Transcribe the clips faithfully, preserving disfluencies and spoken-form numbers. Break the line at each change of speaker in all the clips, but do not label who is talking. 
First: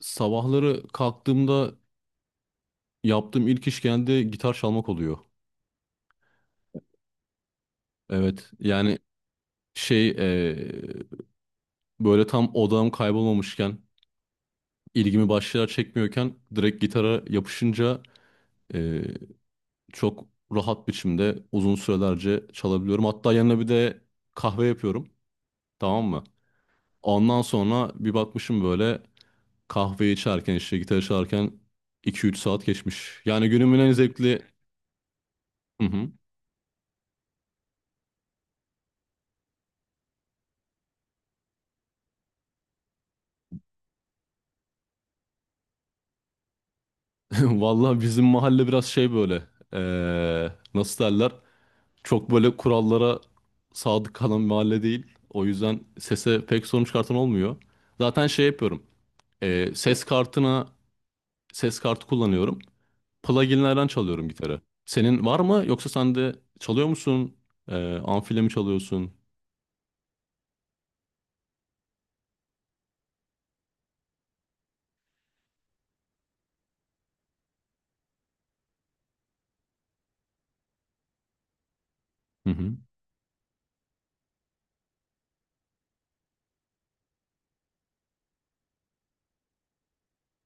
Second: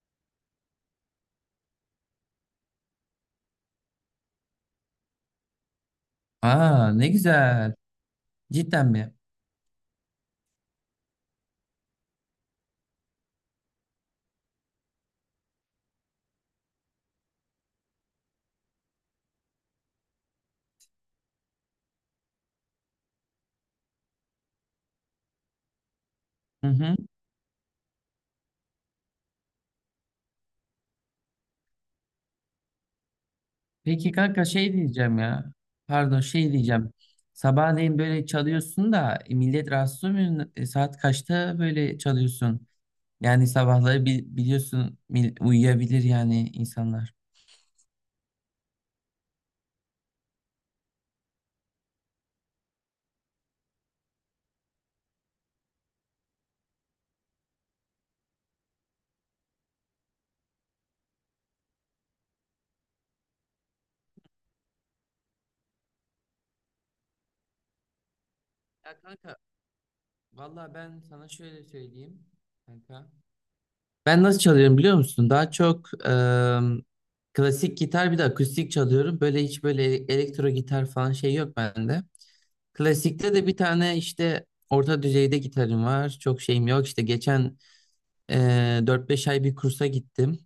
Sabahları kalktığımda yaptığım ilk iş genelde gitar çalmak oluyor.
Aa, ne güzel.
Evet
Cidden
yani
mi?
şey eee, böyle tam odağım kaybolmamışken ilgimi başlar çekmiyorken direkt gitara yapışınca eee, çok rahat biçimde uzun sürelerce çalabiliyorum. Hatta yanına bir de kahve yapıyorum, tamam mı?
Hı hı.
Ondan sonra bir bakmışım böyle kahve içerken işte gitar çalarken iki üç saat geçmiş. Yani günümün en
Peki
zevkli...
kanka, şey diyeceğim ya.
Hı hı.
Pardon, şey diyeceğim. Sabahleyin böyle çalıyorsun da e, millet rahatsız olmuyor. E, saat kaçta böyle çalıyorsun? Yani sabahları bi- biliyorsun mil- uyuyabilir yani insanlar.
Vallahi bizim mahalle biraz şey böyle. Eee, nasıl derler? Çok böyle kurallara sadık kalan bir mahalle değil. O yüzden sese pek sorun çıkartan olmuyor. Zaten şey yapıyorum. Eee, ses kartına ses kartı kullanıyorum. Pluginlerden çalıyorum gitarı. Senin var mı? Yoksa sen de çalıyor musun? Eee amfiyle mi
Ya
çalıyorsun?
kanka, valla ben sana şöyle söyleyeyim kanka. Ben nasıl çalıyorum biliyor musun? Daha çok ıı, klasik gitar bir de akustik çalıyorum. Böyle hiç böyle elektro gitar falan şey yok bende.
Hı hı.
Klasikte de bir tane işte orta düzeyde gitarım var. Çok şeyim yok. İşte geçen e, dört beş ay bir kursa gittim.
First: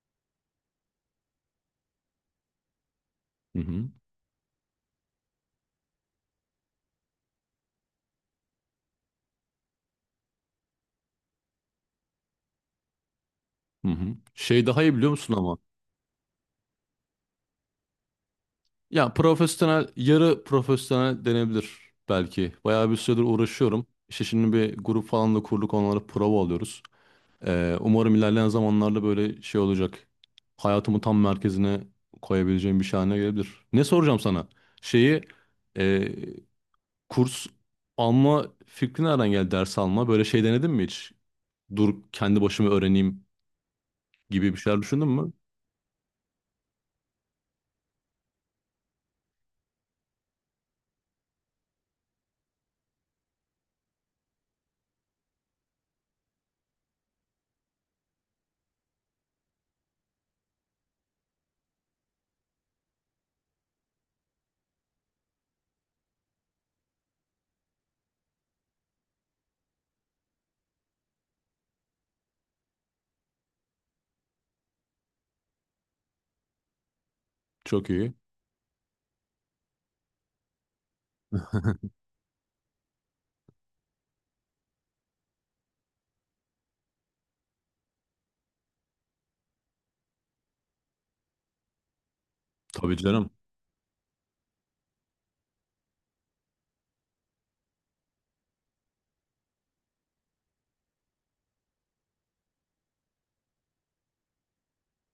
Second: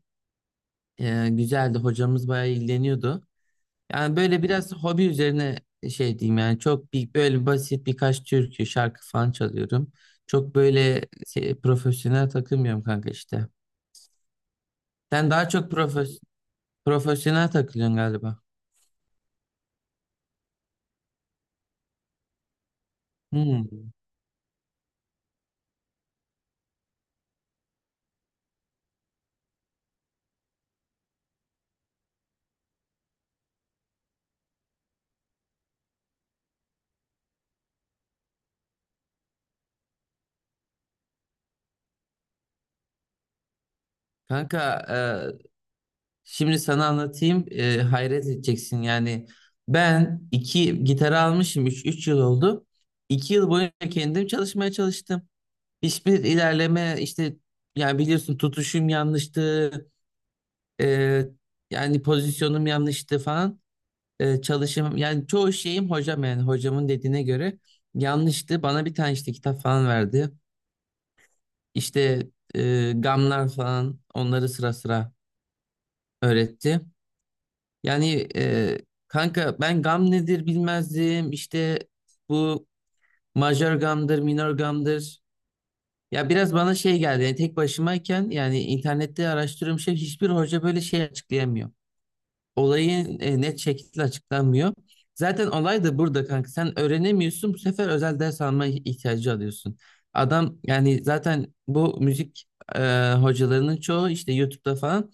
E, güzeldi. Hocamız bayağı ilgileniyordu.
Hı hı.
Yani böyle biraz hobi üzerine e, şey diyeyim yani, çok bir, böyle basit birkaç türkü, şarkı falan çalıyorum. Çok böyle şey, profesyonel takılmıyorum kanka işte.
Hı hı. Şey daha iyi biliyor
Sen
musun
daha
ama?
çok profes- profesyonel takılıyorsun galiba.
Ya profesyonel, yarı profesyonel denebilir belki. Bayağı bir süredir uğraşıyorum.
Hmm.
İşte şimdi bir grup falan da kurduk, onlara prova alıyoruz. Ee, umarım ilerleyen zamanlarda böyle şey olacak. Hayatımı tam merkezine koyabileceğim bir şey haline gelebilir. Ne soracağım sana? Şeyi, e, kurs alma fikri nereden geldi, ders alma? Böyle şey denedin mi hiç? Dur kendi başıma öğreneyim gibi bir
Kanka,
şeyler düşündün mü?
şimdi sana anlatayım, e, hayret edeceksin yani. Ben iki gitar almışım, üç üç yıl oldu, iki yıl boyunca kendim çalışmaya çalıştım, hiçbir ilerleme işte. Yani biliyorsun, tutuşum yanlıştı, e, yani pozisyonum yanlıştı falan, e, çalışım yani çoğu şeyim, hocam yani hocamın dediğine göre yanlıştı. Bana bir tane işte kitap falan verdi. İşte e, gamlar falan, onları sıra sıra öğretti.
Çok iyi.
Yani e, kanka, ben gam nedir bilmezdim. İşte bu majör gamdır, minor gamdır. Ya biraz bana şey geldi. Yani tek başımayken, yani internette araştırıyorum, şey hiçbir hoca böyle şey açıklayamıyor.
Tabii
Olayın
canım.
e, net şekilde açıklanmıyor. Zaten olay da burada kanka. Sen öğrenemiyorsun. Bu sefer özel ders alma ihtiyacı alıyorsun. Adam yani, zaten bu müzik e, hocalarının çoğu işte YouTube'da falan,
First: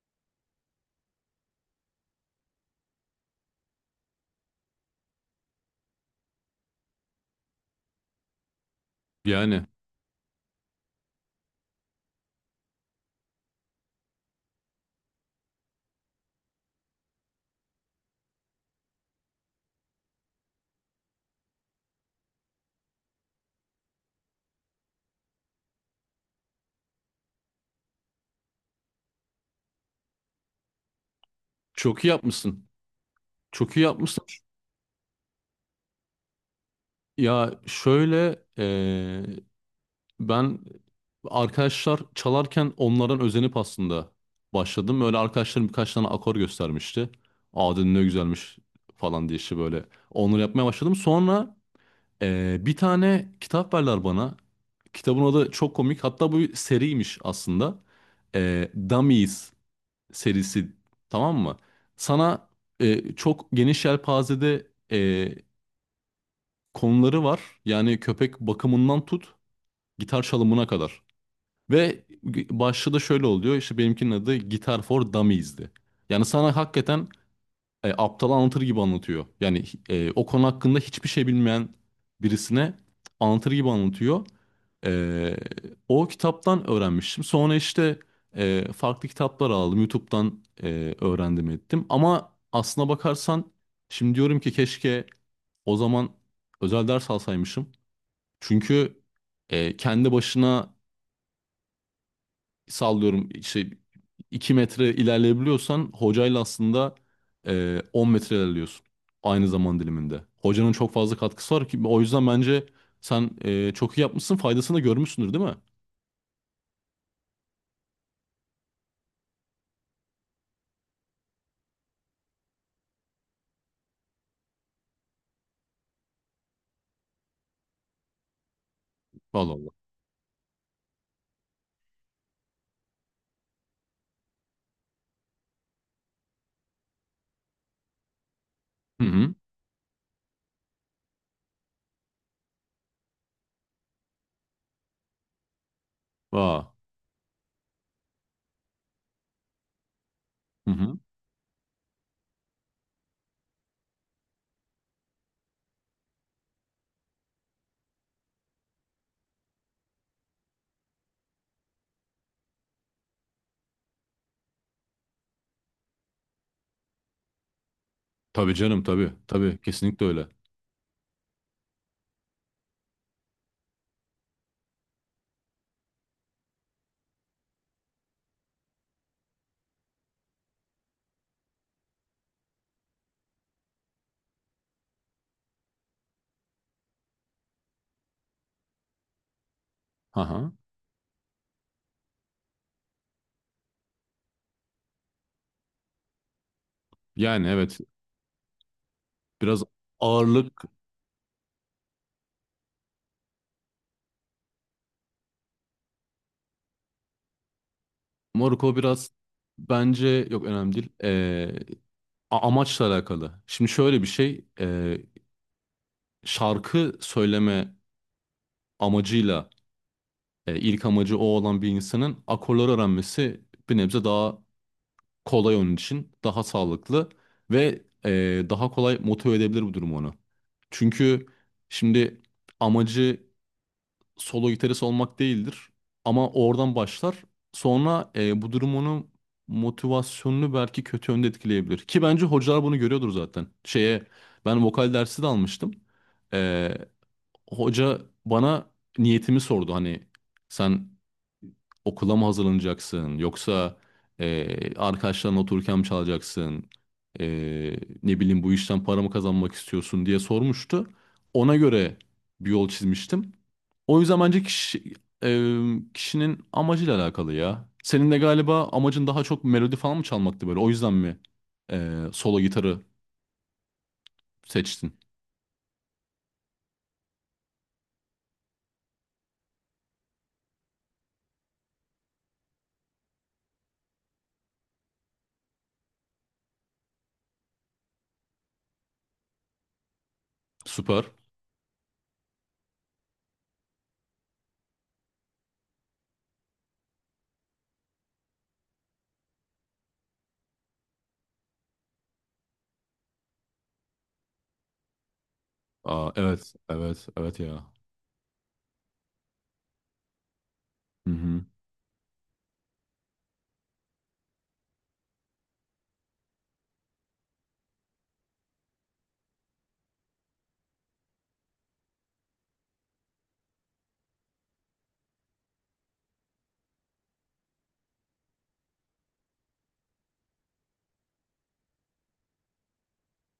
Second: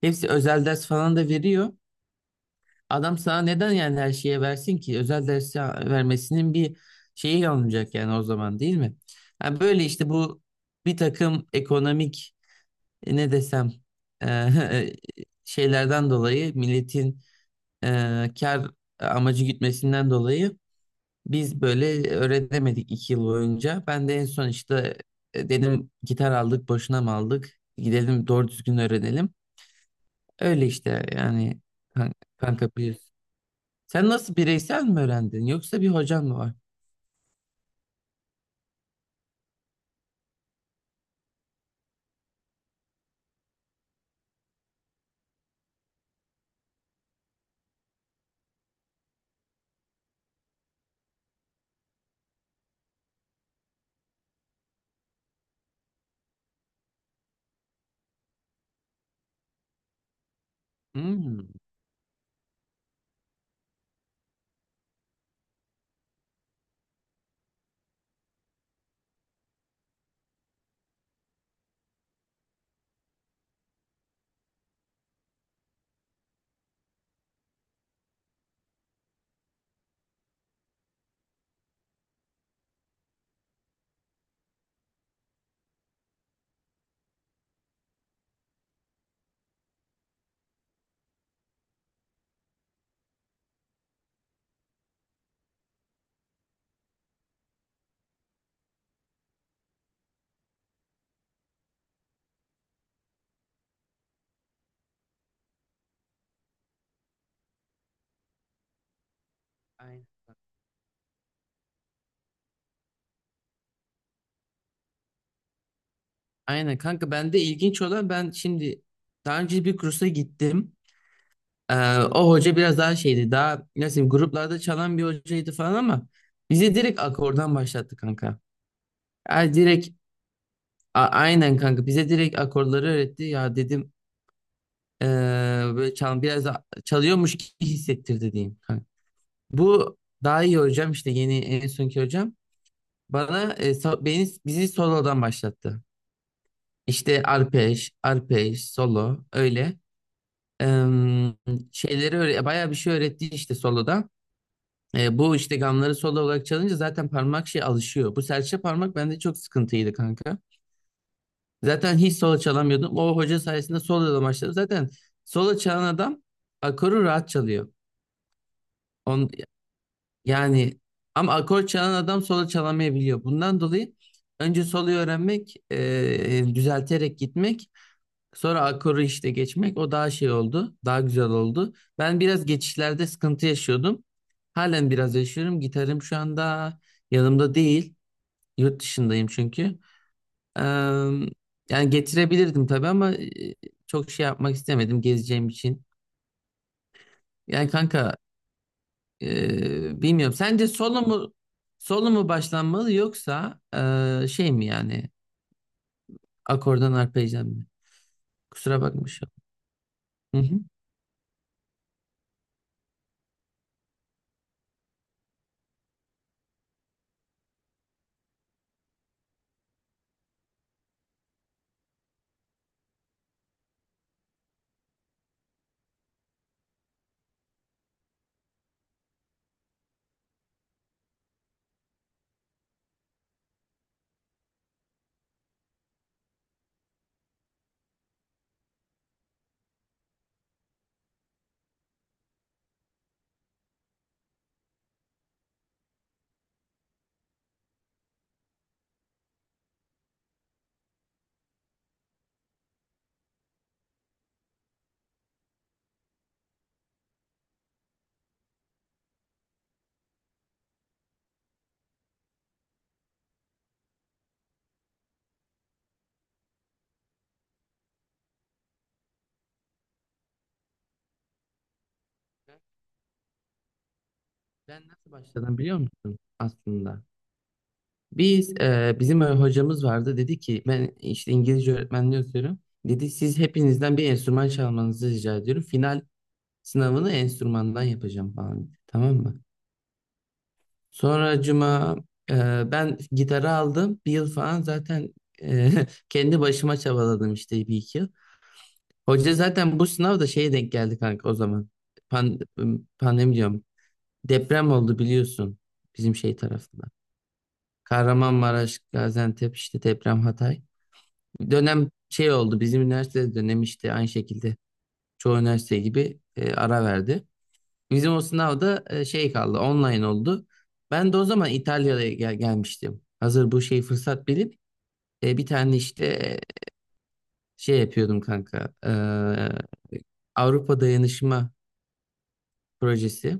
hepsi özel ders falan da veriyor. Adam sana neden yani her şeye versin ki? Özel dersi vermesinin bir şeyi alınacak yani o zaman, değil mi? Yani
Yani
böyle işte, bu bir takım ekonomik, e, ne desem, e, şeylerden dolayı, milletin e, kar amacı gütmesinden dolayı biz böyle öğrenemedik iki yıl boyunca. Ben de en son işte e, dedim, gitar aldık, boşuna mı aldık? Gidelim doğru düzgün öğrenelim. Öyle işte yani,
çok iyi
kan-
yapmışsın.
kanka biliyorsun.
Çok iyi
Sen
yapmışsın.
nasıl, bireysel mi öğrendin yoksa bir hocan mı var?
Ya şöyle eee, ben arkadaşlar çalarken onlardan özenip aslında başladım. Böyle arkadaşlarım birkaç tane akor göstermişti. Aa dedim ne güzelmiş falan diye işte böyle onları yapmaya başladım. Sonra eee, bir tane kitap verdiler bana. Kitabın adı çok komik. Hatta bu bir seriymiş aslında. Eee Dummies serisi, tamam
Hmm.
mı? Sana eee, çok geniş yelpazede eee konuları var. Yani köpek bakımından tut. Gitar çalımına kadar. Ve başlığı da şöyle oluyor. İşte benimkinin adı Guitar for Dummies'di. Yani sana hakikaten e, aptal anlatır gibi anlatıyor. Yani e, o konu hakkında hiçbir şey bilmeyen birisine anlatır gibi anlatıyor. E, O kitaptan öğrenmiştim. Sonra işte e, farklı kitaplar aldım. YouTube'dan e, öğrendim ettim. Ama aslına bakarsan şimdi diyorum ki keşke o zaman özel ders alsaymışım. Çünkü e, kendi başına sallıyorum işte iki metre ilerleyebiliyorsan hocayla aslında e, on metre ilerliyorsun aynı zaman
Aynen.
diliminde. Hocanın çok fazla katkısı var ki o yüzden bence sen e, çok iyi yapmışsın, faydasını da görmüşsündür değil mi?
Aynen kanka, bende ilginç olan, ben şimdi daha önce bir kursa gittim. Ee, o hoca biraz daha şeydi, daha nasıl diyeyim, gruplarda çalan bir hocaydı falan, ama bize direkt akordan başlattı kanka. Yani
Vallahi Allah.
direkt, a- aynen kanka, bize direkt akorları öğretti ya, dedim ee, böyle çal, biraz da çalıyormuş gibi hissettirdi diyeyim kanka.
Hı hı.
Bu daha iyi hocam, işte yeni en sonki hocam, bana e, so- beni bizi solodan başlattı.
Aa.
İşte arpej, arpej, solo öyle.
Hı hı.
Em, şeyleri öyle bayağı bir şey öğretti işte soloda. E, bu işte gamları solo olarak çalınca zaten parmak şey alışıyor. Bu serçe parmak bende çok sıkıntıydı kanka. Zaten hiç solo çalamıyordum. O hoca sayesinde solo da başladım. Zaten solo çalan adam akoru rahat çalıyor.
Tabii canım, tabii
On,
tabii, kesinlikle öyle.
yani ama akor çalan adam solo çalamayabiliyor. Bundan dolayı önce soloyu öğrenmek, e, düzelterek gitmek, sonra akoru işte geçmek, o daha şey oldu. Daha güzel oldu. Ben biraz geçişlerde sıkıntı yaşıyordum. Halen biraz yaşıyorum. Gitarım şu anda yanımda değil. Yurt dışındayım çünkü.
Aha.
Ee, yani getirebilirdim tabii, ama e, çok şey yapmak istemedim gezeceğim için.
Yani
Yani
evet
kanka,
biraz
e, bilmiyorum.
ağırlık
Sence solo mu solo mu başlanmalı yoksa e, şey mi yani, akordan arpejden mi?
Morocco
Kusura
biraz
bakmışım.
bence
Hı
yok
hı.
önemli değil. E, a- amaçla alakalı. Şimdi şöyle bir şey, e, şarkı söyleme amacıyla, e, ilk amacı o olan bir insanın akorları öğrenmesi bir nebze daha kolay onun için, daha sağlıklı ve e, daha kolay motive edebilir bu durum onu. Çünkü şimdi amacı solo gitarist olmak değildir ama oradan başlar. Sonra e, bu durum onun motivasyonunu belki kötü yönde etkileyebilir. Ki bence hocalar bunu görüyordur zaten. Şeye ben vokal dersi de almıştım. E, Hoca bana niyetimi sordu, hani sen okula mı hazırlanacaksın yoksa eee arkadaşlarınla otururken mi çalacaksın? Eee, ne bileyim, bu işten para mı kazanmak istiyorsun diye sormuştu. Ona göre bir yol çizmiştim. O yüzden bence kişi, eee, kişinin amacıyla alakalı ya. Senin de galiba amacın daha çok melodi falan mı çalmaktı böyle, o yüzden mi eee, solo
Ben
gitarı
ben
seçtin?
nasıl başladım biliyor musun aslında? Biz e, bizim öyle hocamız vardı, dedi ki ben işte İngilizce öğretmenliği okuyorum. Dedi siz hepinizden bir enstrüman çalmanızı rica ediyorum, final sınavını enstrümandan yapacağım falan dedi. Tamam mı?
Süper.
Sonra cuma e, ben gitarı aldım. Bir yıl falan zaten e, kendi başıma çabaladım işte bir iki yıl. Hoca zaten bu sınavda şeye denk geldi kanka o zaman. Pan, pandemi diyorum. Deprem oldu biliyorsun
Aa,
bizim şey
evet
tarafında.
evet evet ya.
Kahramanmaraş, Gaziantep işte, deprem Hatay.
Hı hı.
Dönem şey oldu, bizim üniversite dönem işte, aynı şekilde çoğu üniversite gibi e, ara verdi. Bizim o sınavda e, şey kaldı, online oldu. Ben de o zaman İtalya'ya gel- gelmiştim. Hazır bu şey fırsat bilip e, bir tane işte e, şey yapıyordum kanka. E, Avrupa Dayanışma Projesi.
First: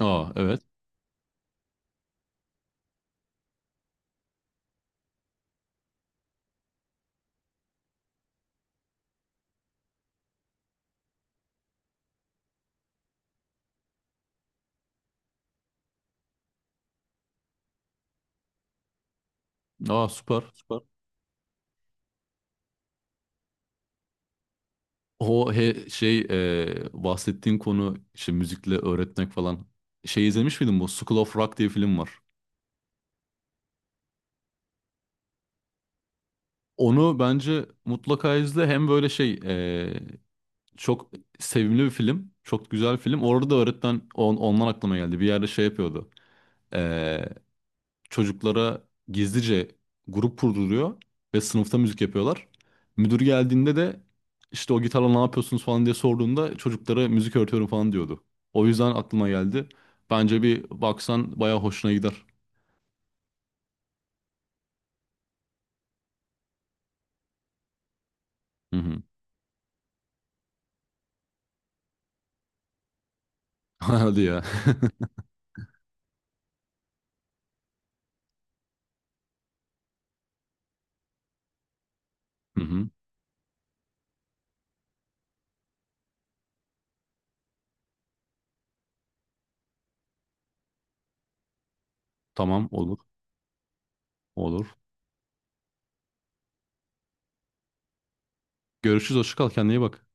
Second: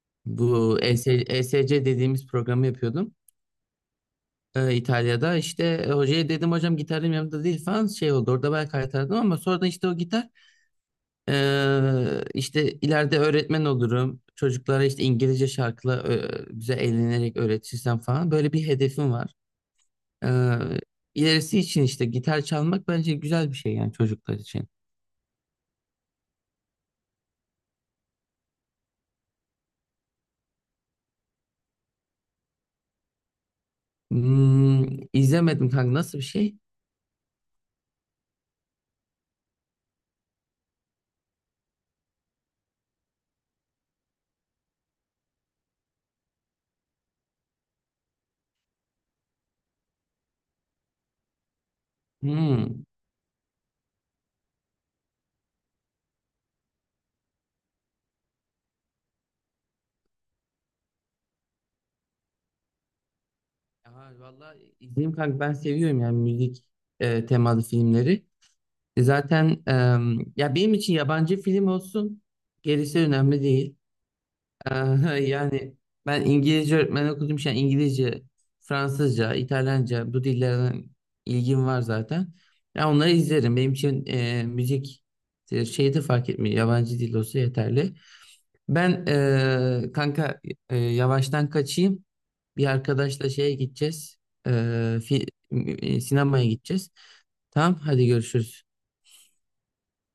Aa evet.
Bu E S E S C dediğimiz programı yapıyordum. E, İtalya'da işte e, hocaya dedim hocam, gitarım yanımda değil falan, şey oldu. Orada ben kaytardım, ama sonradan işte o gitar. Ee, işte ileride öğretmen olurum. Çocuklara işte İngilizce şarkıyla ö, güzel eğlenerek öğretirsem falan. Böyle bir hedefim var.
Aa süper
Ee,
süper.
ilerisi için işte gitar çalmak bence güzel bir şey yani, çocuklar için.
O he, şey, e, bahsettiğin konu, işte müzikle öğretmek falan. Şey izlemiş miydin bu? School of Rock diye film var.
Hmm, izlemedim kanka, nasıl bir şey?
Onu bence mutlaka izle. Hem böyle şey, e, çok sevimli bir film. Çok güzel film. Orada da öğretmen on, ondan aklıma geldi. Bir yerde şey yapıyordu. Çocuklara gizlice grup kurduruluyor ve sınıfta müzik yapıyorlar.
Hmm.
Müdür geldiğinde de işte o gitarla ne yapıyorsunuz falan diye sorduğunda çocuklara müzik öğretiyorum falan diyordu. O yüzden aklıma geldi. Bence bir baksan bayağı hoşuna gider.
Ya, vallahi izleyeyim kanka, ben seviyorum yani müzik e, temalı filmleri.
Hı hı.
E, Zaten em, ya benim için yabancı film olsun, gerisi önemli değil.
Hadi ya.
Aha, yani ben İngilizce öğretmen okudum için İngilizce, Fransızca, İtalyanca bu dillerden ilgim var zaten.
Hı hı.
Ya onları izlerim. Benim için e, müzik e, şeyi de fark etmiyor. Yabancı dil olsa yeterli. Ben e, kanka e, yavaştan kaçayım. Bir
Tamam, olur.
arkadaşla şeye gideceğiz. E,
Olur.
fi- e, Sinemaya gideceğiz. Tamam, hadi görüşürüz.
Görüşürüz. Hoşça kal. Kendine iyi bak.